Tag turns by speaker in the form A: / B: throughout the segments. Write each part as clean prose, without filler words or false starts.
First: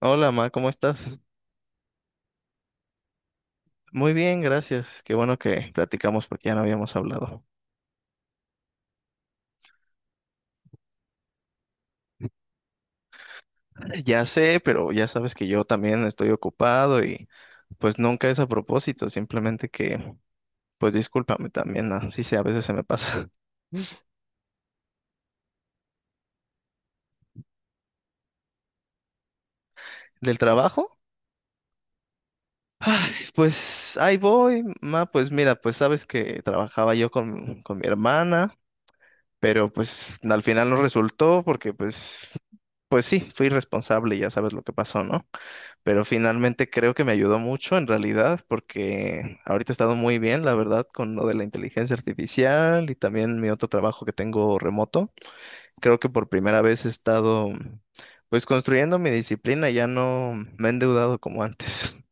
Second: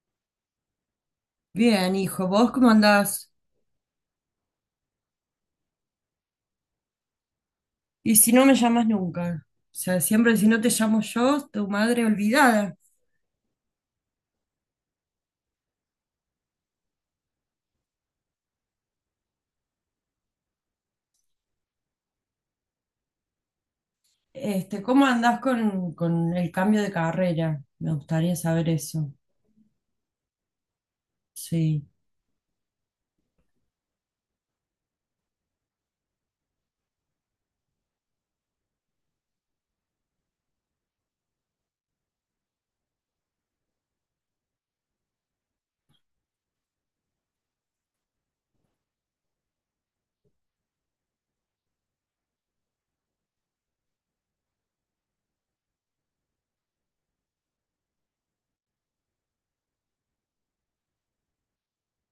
A: Hola, Ma, ¿cómo estás?
B: Bien, hijo, ¿vos cómo andás?
A: Muy bien, gracias. Qué bueno que platicamos porque ya no habíamos hablado.
B: Y si no me llamas nunca, o sea, siempre si no te llamo yo, tu madre olvidada.
A: Ya sé, pero ya sabes que yo también estoy ocupado y pues nunca es a propósito, simplemente que pues discúlpame también, ¿no? Sí sé, a veces se me pasa.
B: ¿Cómo andás con el cambio de carrera? Me gustaría saber eso.
A: ¿Del trabajo?
B: Sí.
A: Ay, pues ahí voy, Ma, pues mira, pues sabes que trabajaba yo con mi hermana, pero pues al final no resultó porque pues, pues sí, fui responsable y ya sabes lo que pasó, ¿no? Pero finalmente creo que me ayudó mucho en realidad porque ahorita he estado muy bien, la verdad, con lo de la inteligencia artificial y también mi otro trabajo que tengo remoto. Creo que por primera vez he estado pues construyendo mi disciplina, ya no me he endeudado como antes.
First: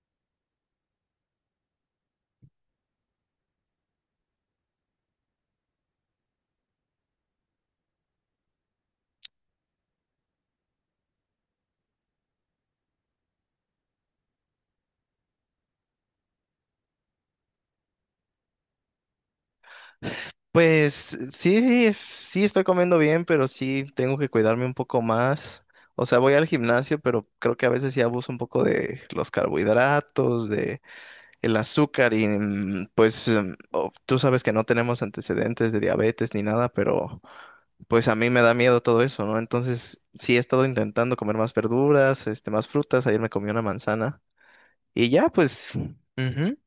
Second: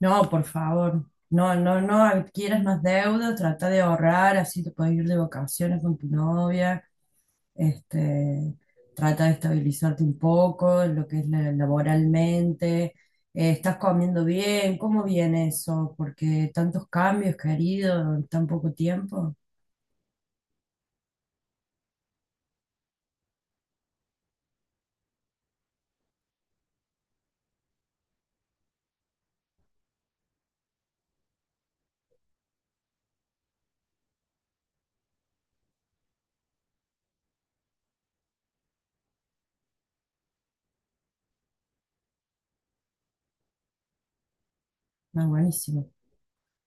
B: No, por favor, no, no, no adquieras más deuda, trata de ahorrar, así te puedes ir de vacaciones con tu novia, este, trata de estabilizarte un poco en lo que es laboralmente. Estás comiendo bien, ¿cómo viene eso? Porque tantos cambios, querido, en tan poco tiempo.
A: Pues sí, sí, sí estoy comiendo bien, pero sí tengo que cuidarme un poco más. O sea, voy al gimnasio, pero creo que a veces sí abuso un poco de los carbohidratos, el azúcar y pues tú sabes que no tenemos antecedentes de diabetes ni nada, pero pues a mí me da miedo todo eso, ¿no? Entonces sí he estado intentando comer más verduras, este, más frutas, ayer me comí una manzana y
B: No,
A: ya pues,
B: buenísimo.
A: ujú,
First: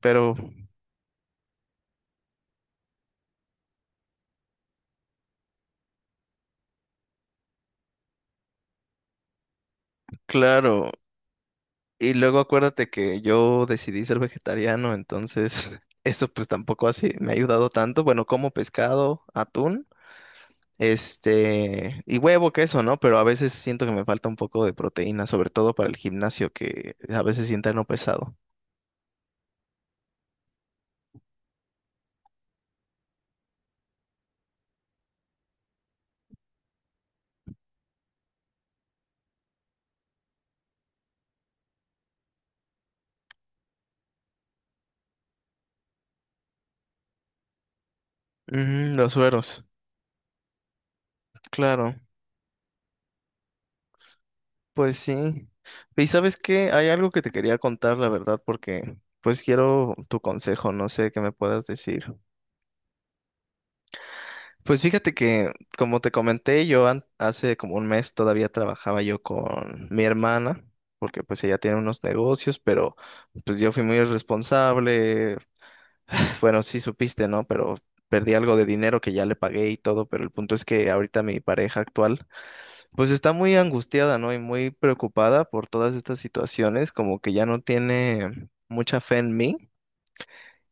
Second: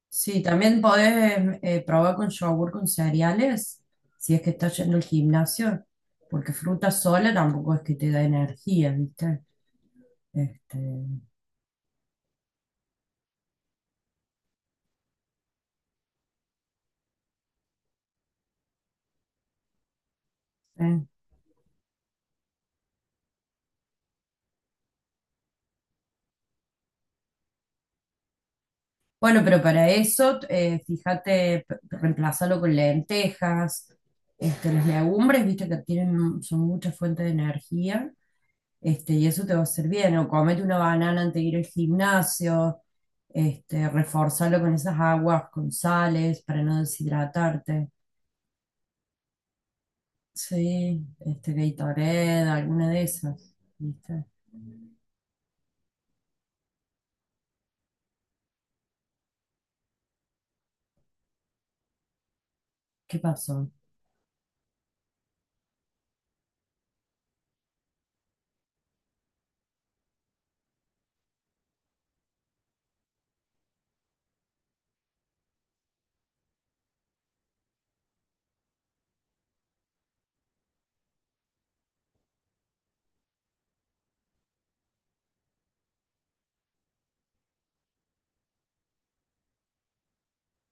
A: pero
B: Sí, también podés probar con yogur con cereales, si es que estás yendo al gimnasio, porque fruta sola tampoco es que te da energía, ¿viste? Este,
A: claro, y luego acuérdate que yo decidí ser vegetariano, entonces eso pues tampoco así me ha ayudado tanto, bueno, como pescado, atún.
B: eh,
A: Este, y huevo, queso, ¿no? Pero a veces siento que me falta un poco de proteína, sobre todo para el gimnasio, que a veces sienta no pesado.
B: Bueno, pero para eso, fíjate, reemplázalo con lentejas. Las legumbres, viste que tienen, son mucha fuente de energía. Y eso te va a hacer bien. O comete una banana antes de ir al gimnasio. Reforzalo con esas aguas, con sales, para no deshidratarte.
A: Ujú, los sueros,
B: Sí,
A: claro,
B: Gatorade, alguna de esas, ¿viste?
A: pues sí. Y sabes qué, hay algo que te quería contar, la verdad, porque pues quiero tu consejo, no sé qué me puedas decir.
B: ¿Qué pasó?
A: Pues fíjate que, como te comenté, yo hace como un mes todavía trabajaba yo con mi hermana, porque pues ella tiene unos negocios, pero pues yo fui muy irresponsable. Bueno, sí supiste, ¿no? Pero perdí algo de dinero que ya le pagué y todo, pero el punto es que ahorita mi pareja actual, pues está muy angustiada, ¿no? Y muy preocupada por todas estas situaciones, como que ya no tiene mucha fe en mí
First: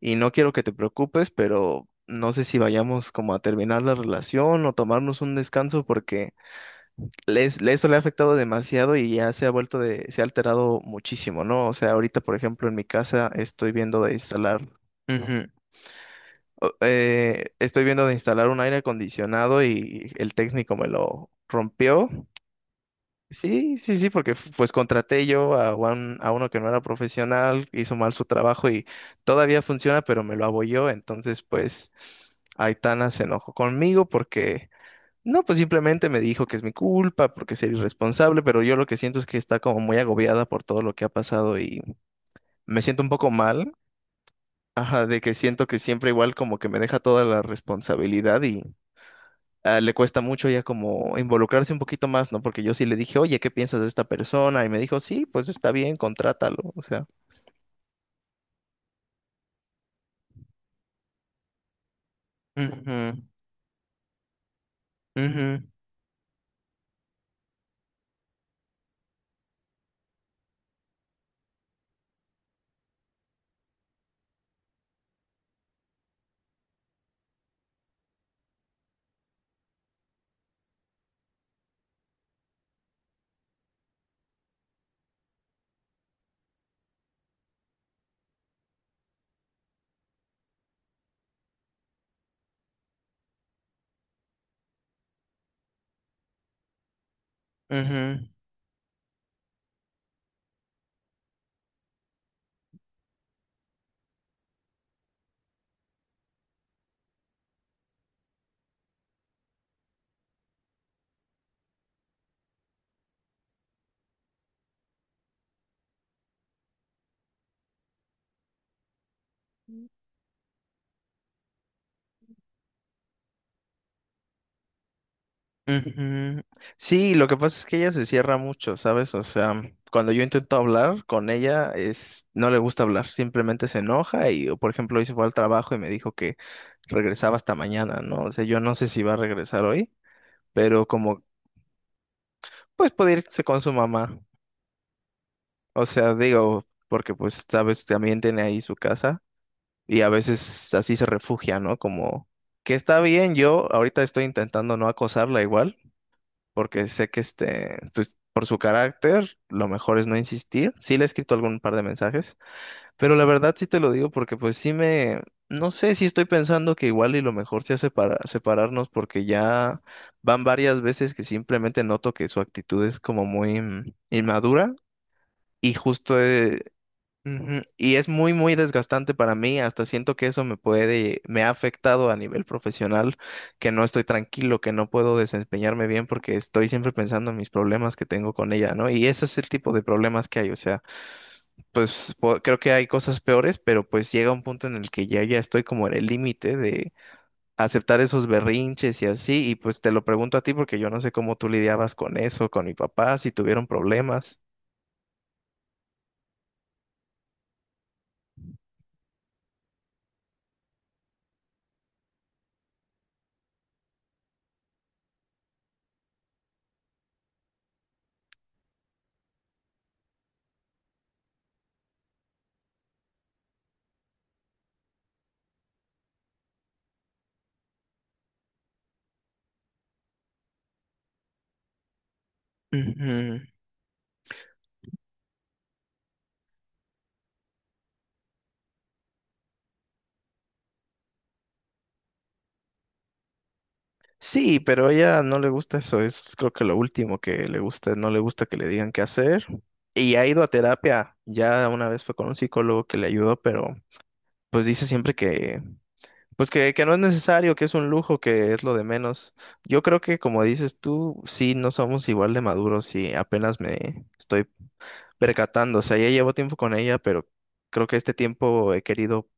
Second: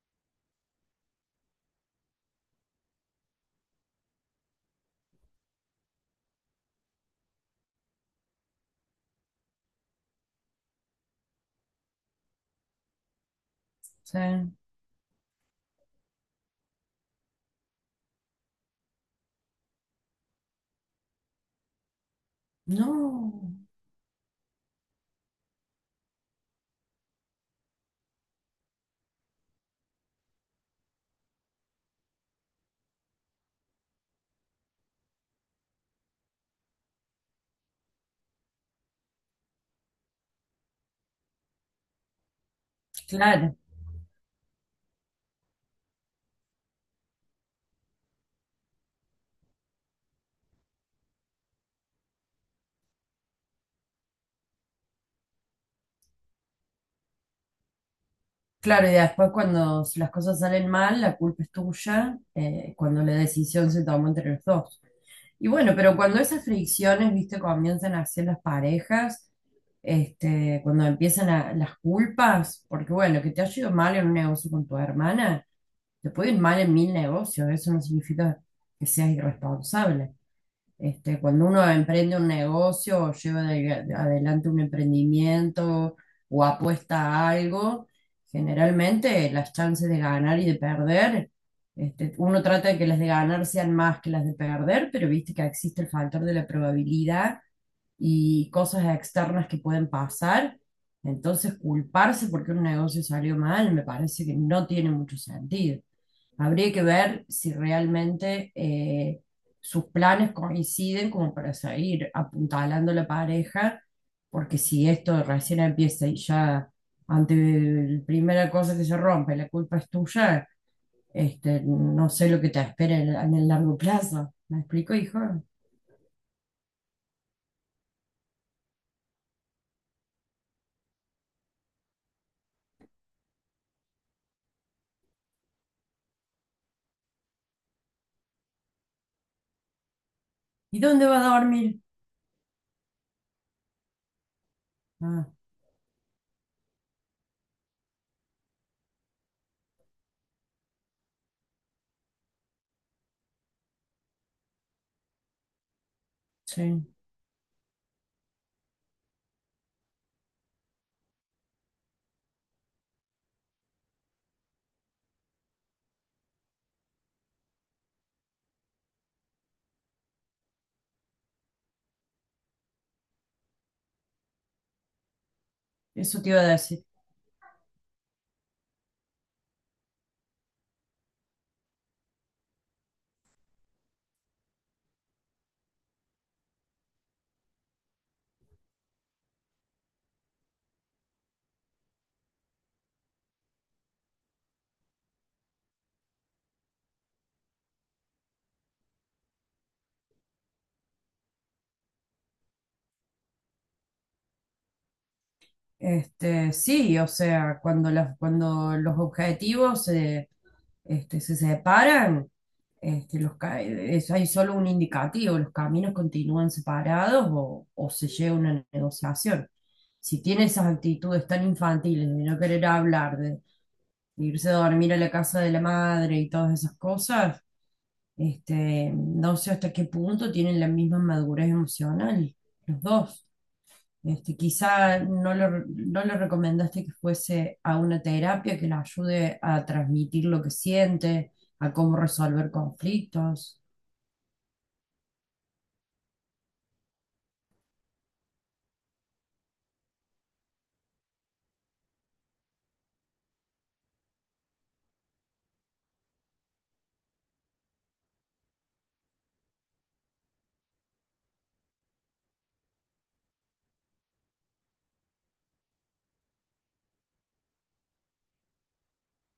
A: y no quiero que te preocupes, pero no sé si vayamos como a terminar la relación o tomarnos un descanso porque eso le ha afectado demasiado y ya se ha vuelto se ha alterado muchísimo, ¿no? O sea, ahorita, por ejemplo, en mi casa estoy viendo de
B: Sí.
A: instalar. Ujú. Estoy viendo de instalar un aire acondicionado y el técnico me lo rompió.
B: No,
A: Sí, sí, sí, porque pues contraté yo a, a uno que no era profesional, hizo mal su trabajo y todavía funciona, pero me lo abolló. Entonces, pues Aitana se enojó conmigo porque, no, pues simplemente me dijo que es mi culpa, porque soy irresponsable, pero yo lo que siento es que está como muy agobiada por todo lo que ha pasado y me siento un poco
B: claro.
A: mal. Ajá, de que siento que siempre igual como que me deja toda la responsabilidad, ah, le cuesta mucho ya como involucrarse un poquito más, ¿no? Porque yo sí le dije, oye, ¿qué piensas de esta persona? Y me dijo, sí, pues está bien, contrátalo, o sea.
B: Claro, y después cuando las cosas salen mal, la culpa es tuya, cuando la
A: Ujú,
B: decisión se tomó entre los dos. Y
A: ujú,
B: bueno, pero cuando esas fricciones, viste, comienzan a hacer las parejas, cuando las culpas, porque bueno, que te haya ido mal en un negocio con tu hermana, te puede ir mal en mil negocios, eso no significa que seas irresponsable. Cuando uno emprende un negocio o lleva adelante un emprendimiento o apuesta a algo, generalmente las chances de ganar y de perder, uno trata de que las de ganar sean más que las de perder, pero viste que existe el factor de la probabilidad
A: ujú,
B: y cosas externas que pueden pasar. Entonces, culparse porque un negocio salió mal me parece que no tiene mucho sentido. Habría que ver si realmente sus planes coinciden como para seguir apuntalando a la pareja, porque si esto recién empieza y ya ante la primera cosa que se rompe, la culpa es tuya. No sé lo que te espera en el largo plazo. ¿Me explico, hijo?
A: ujú. Sí, lo que pasa es que ella se cierra mucho, ¿sabes? O sea, cuando yo intento hablar con ella, es, no le gusta hablar, simplemente se enoja y, o, por ejemplo, hoy se fue al trabajo y me dijo que regresaba hasta mañana, ¿no? O sea, yo no sé si va a regresar hoy,
B: ¿Y
A: pero
B: dónde va
A: como,
B: a dormir?
A: pues puede irse con su mamá.
B: Ah,
A: O sea, digo, porque pues, sabes, también tiene ahí su casa y a veces así se refugia, ¿no? Como que está bien, yo ahorita estoy intentando no acosarla igual,
B: sí,
A: porque sé que este, pues por su carácter, lo mejor es no insistir. Sí le he escrito algún par de mensajes, pero la verdad sí te lo digo porque pues sí me, no sé si estoy pensando que igual y lo mejor sea separarnos porque ya van varias veces que simplemente noto que su actitud es como muy inmadura. Y justo
B: eso te iba a decir.
A: ujú, y es muy, muy desgastante para mí. Hasta siento que eso me puede, me ha afectado a nivel profesional, que no estoy tranquilo, que no puedo desempeñarme bien porque estoy siempre pensando en mis problemas que tengo con ella, ¿no? Y ese es el tipo de problemas que hay. O sea, pues creo que hay cosas peores, pero pues llega un punto en el que ya estoy como en el límite de aceptar esos berrinches y así. Y pues te lo pregunto a ti porque yo no sé cómo tú lidiabas con eso, con mi papá, si tuvieron problemas.
B: Sí, o sea, cuando, las, cuando los objetivos se, se separan. Hay solo un indicativo, los caminos continúan separados o se llega a una negociación. Si tiene esas actitudes tan infantiles de no querer hablar, de irse a dormir a la casa de la madre y todas esas cosas, no sé hasta qué punto tienen la misma madurez emocional, los dos.
A: Ujú.
B: Quizá no le recomendaste que fuese a una terapia que le ayude a transmitir lo que siente, a cómo resolver conflictos.
A: Sí, pero a ella no le gusta eso, es creo que lo último que le gusta, no le gusta que le digan qué hacer. Y ha ido a terapia, ya una vez fue con un psicólogo que le ayudó, pero pues dice siempre que, pues que, no es necesario, que es un lujo, que es lo de menos. Yo creo que como dices tú, sí, no somos igual de maduros y apenas me estoy percatando, o sea, ya llevo tiempo con ella, pero creo que este tiempo he querido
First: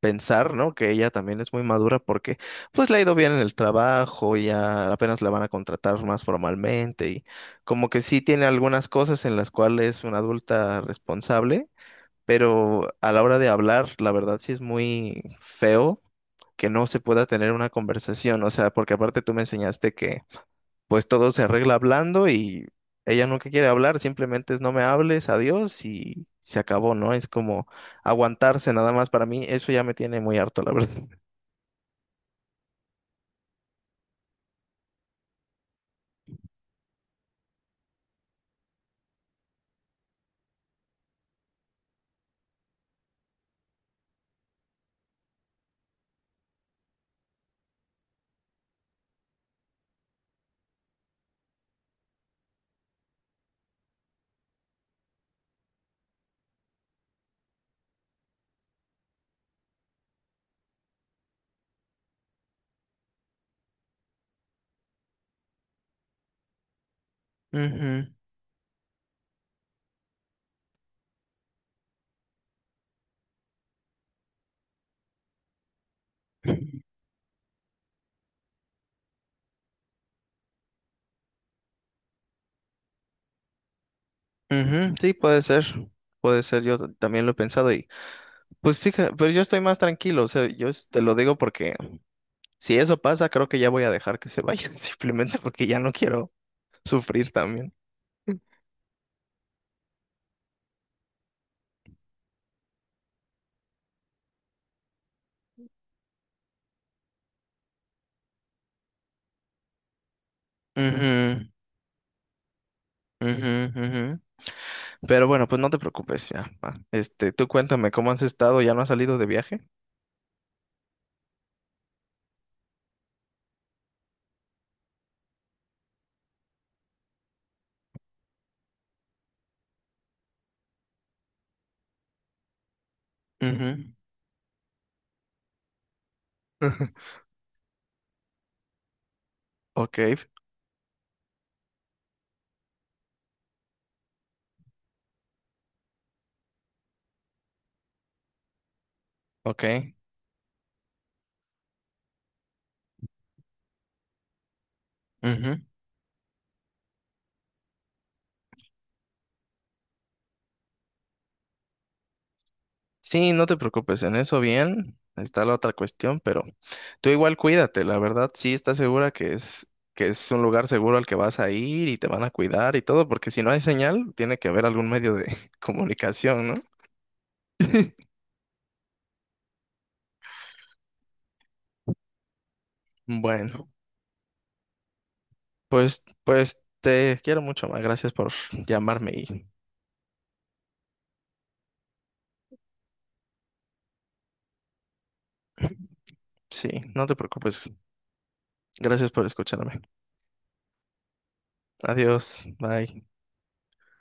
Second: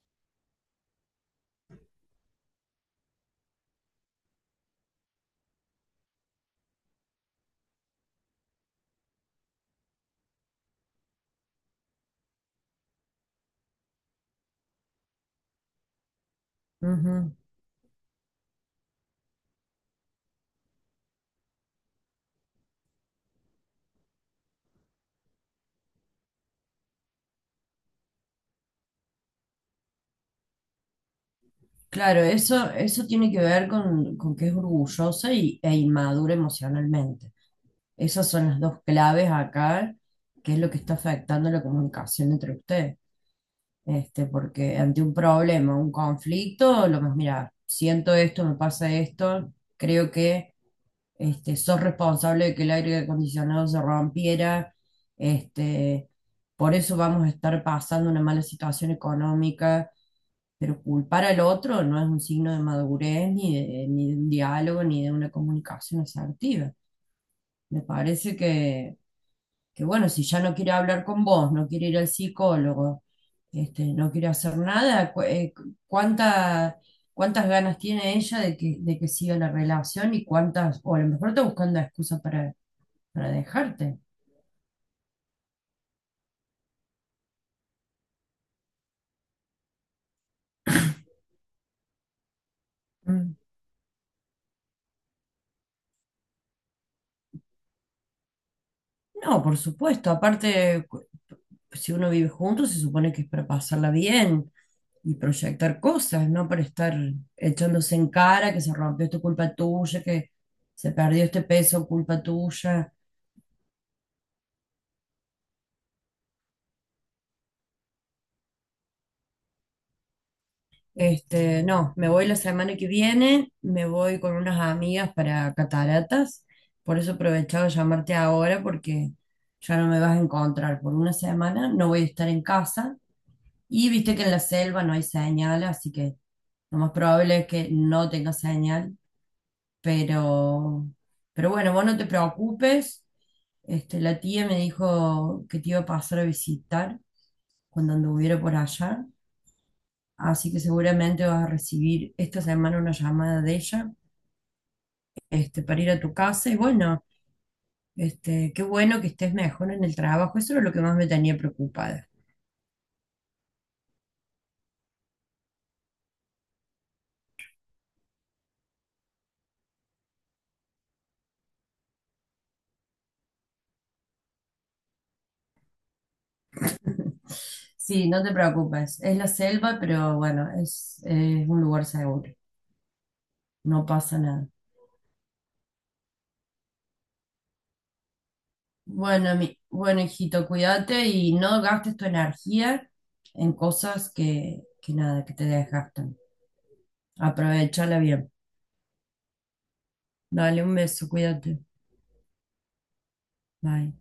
A: pensar, ¿no? Que ella también es muy madura porque pues le ha ido bien en el trabajo, ya apenas la van a contratar más formalmente y como que sí tiene algunas cosas en las cuales es una adulta responsable, pero a la hora de hablar, la verdad sí es muy feo que no se pueda tener una conversación, o sea, porque aparte tú me enseñaste que pues todo se arregla hablando y ella nunca quiere hablar, simplemente es no me hables, adiós y se acabó, ¿no? Es como aguantarse nada más para mí, eso ya me tiene muy harto, la verdad.
B: Claro, eso tiene que ver con que es orgullosa y, e inmadura emocionalmente. Esas son las dos claves acá, que es lo que está afectando la comunicación entre ustedes. Porque ante un problema, un conflicto, lo más, mira, siento esto, me pasa esto, creo que sos responsable de que el aire acondicionado se rompiera, este, por eso vamos a estar pasando una mala situación económica, pero culpar al otro no es un signo de madurez, ni de, ni de un diálogo, ni de una comunicación asertiva. Me
A: Ujú.
B: parece que, bueno, si ya no quiere hablar con vos, no quiere ir al psicólogo, no quiere hacer nada. Cuántas ganas tiene ella de que siga la relación y cuántas, o a lo mejor está buscando excusa para dejarte.
A: Ujú, sí, puede ser, yo también lo he pensado y pues fíjate, pero yo estoy más tranquilo, o sea, yo te lo digo porque si eso pasa, creo que ya voy a dejar que se vayan, simplemente porque ya no quiero sufrir también.
B: No, por supuesto. Si uno vive junto, se supone que es para pasarla bien y proyectar cosas, no para estar echándose en cara que se rompió esto culpa tuya, que se perdió este peso culpa tuya.
A: Ujú, ujú, ujú. Pero bueno, pues no te preocupes ya. Va. Este, tú cuéntame cómo has estado, ¿ya no has salido de viaje?
B: No, me voy la semana que viene, me voy con unas amigas para cataratas. Por eso aprovechaba llamarte ahora porque ya no me vas a encontrar por una semana, no voy a estar en casa. Y
A: Ujú.
B: viste que en la selva no hay señal, así que lo más probable es que no tenga señal,
A: Ok,
B: pero, pero bueno, vos no te preocupes. La tía me dijo que te iba a pasar a visitar cuando anduviera por allá,
A: ok.
B: así que seguramente vas a recibir esta semana una llamada de ella,
A: Ujú.
B: para ir a tu casa y bueno, qué bueno que estés mejor en el trabajo, eso era lo que más me tenía preocupada.
A: Sí, no te preocupes, en eso bien. Está la otra cuestión, pero tú igual cuídate, la verdad, sí estás segura que es un lugar seguro al que vas a ir y te van a cuidar y todo, porque si no hay señal, tiene que haber algún medio de comunicación, ¿no?
B: Sí, no te preocupes. Es la selva, pero bueno, es un lugar seguro.
A: Bueno,
B: No pasa nada.
A: pues te quiero mucho más. Gracias por llamarme
B: Bueno,
A: y
B: mi, bueno, hijito, cuídate y no gastes tu energía en cosas que nada, que te desgastan.
A: sí, no te preocupes.
B: Aprovechala bien.
A: Gracias por escucharme.
B: Dale un beso, cuídate.
A: Adiós. Bye.
B: Bye.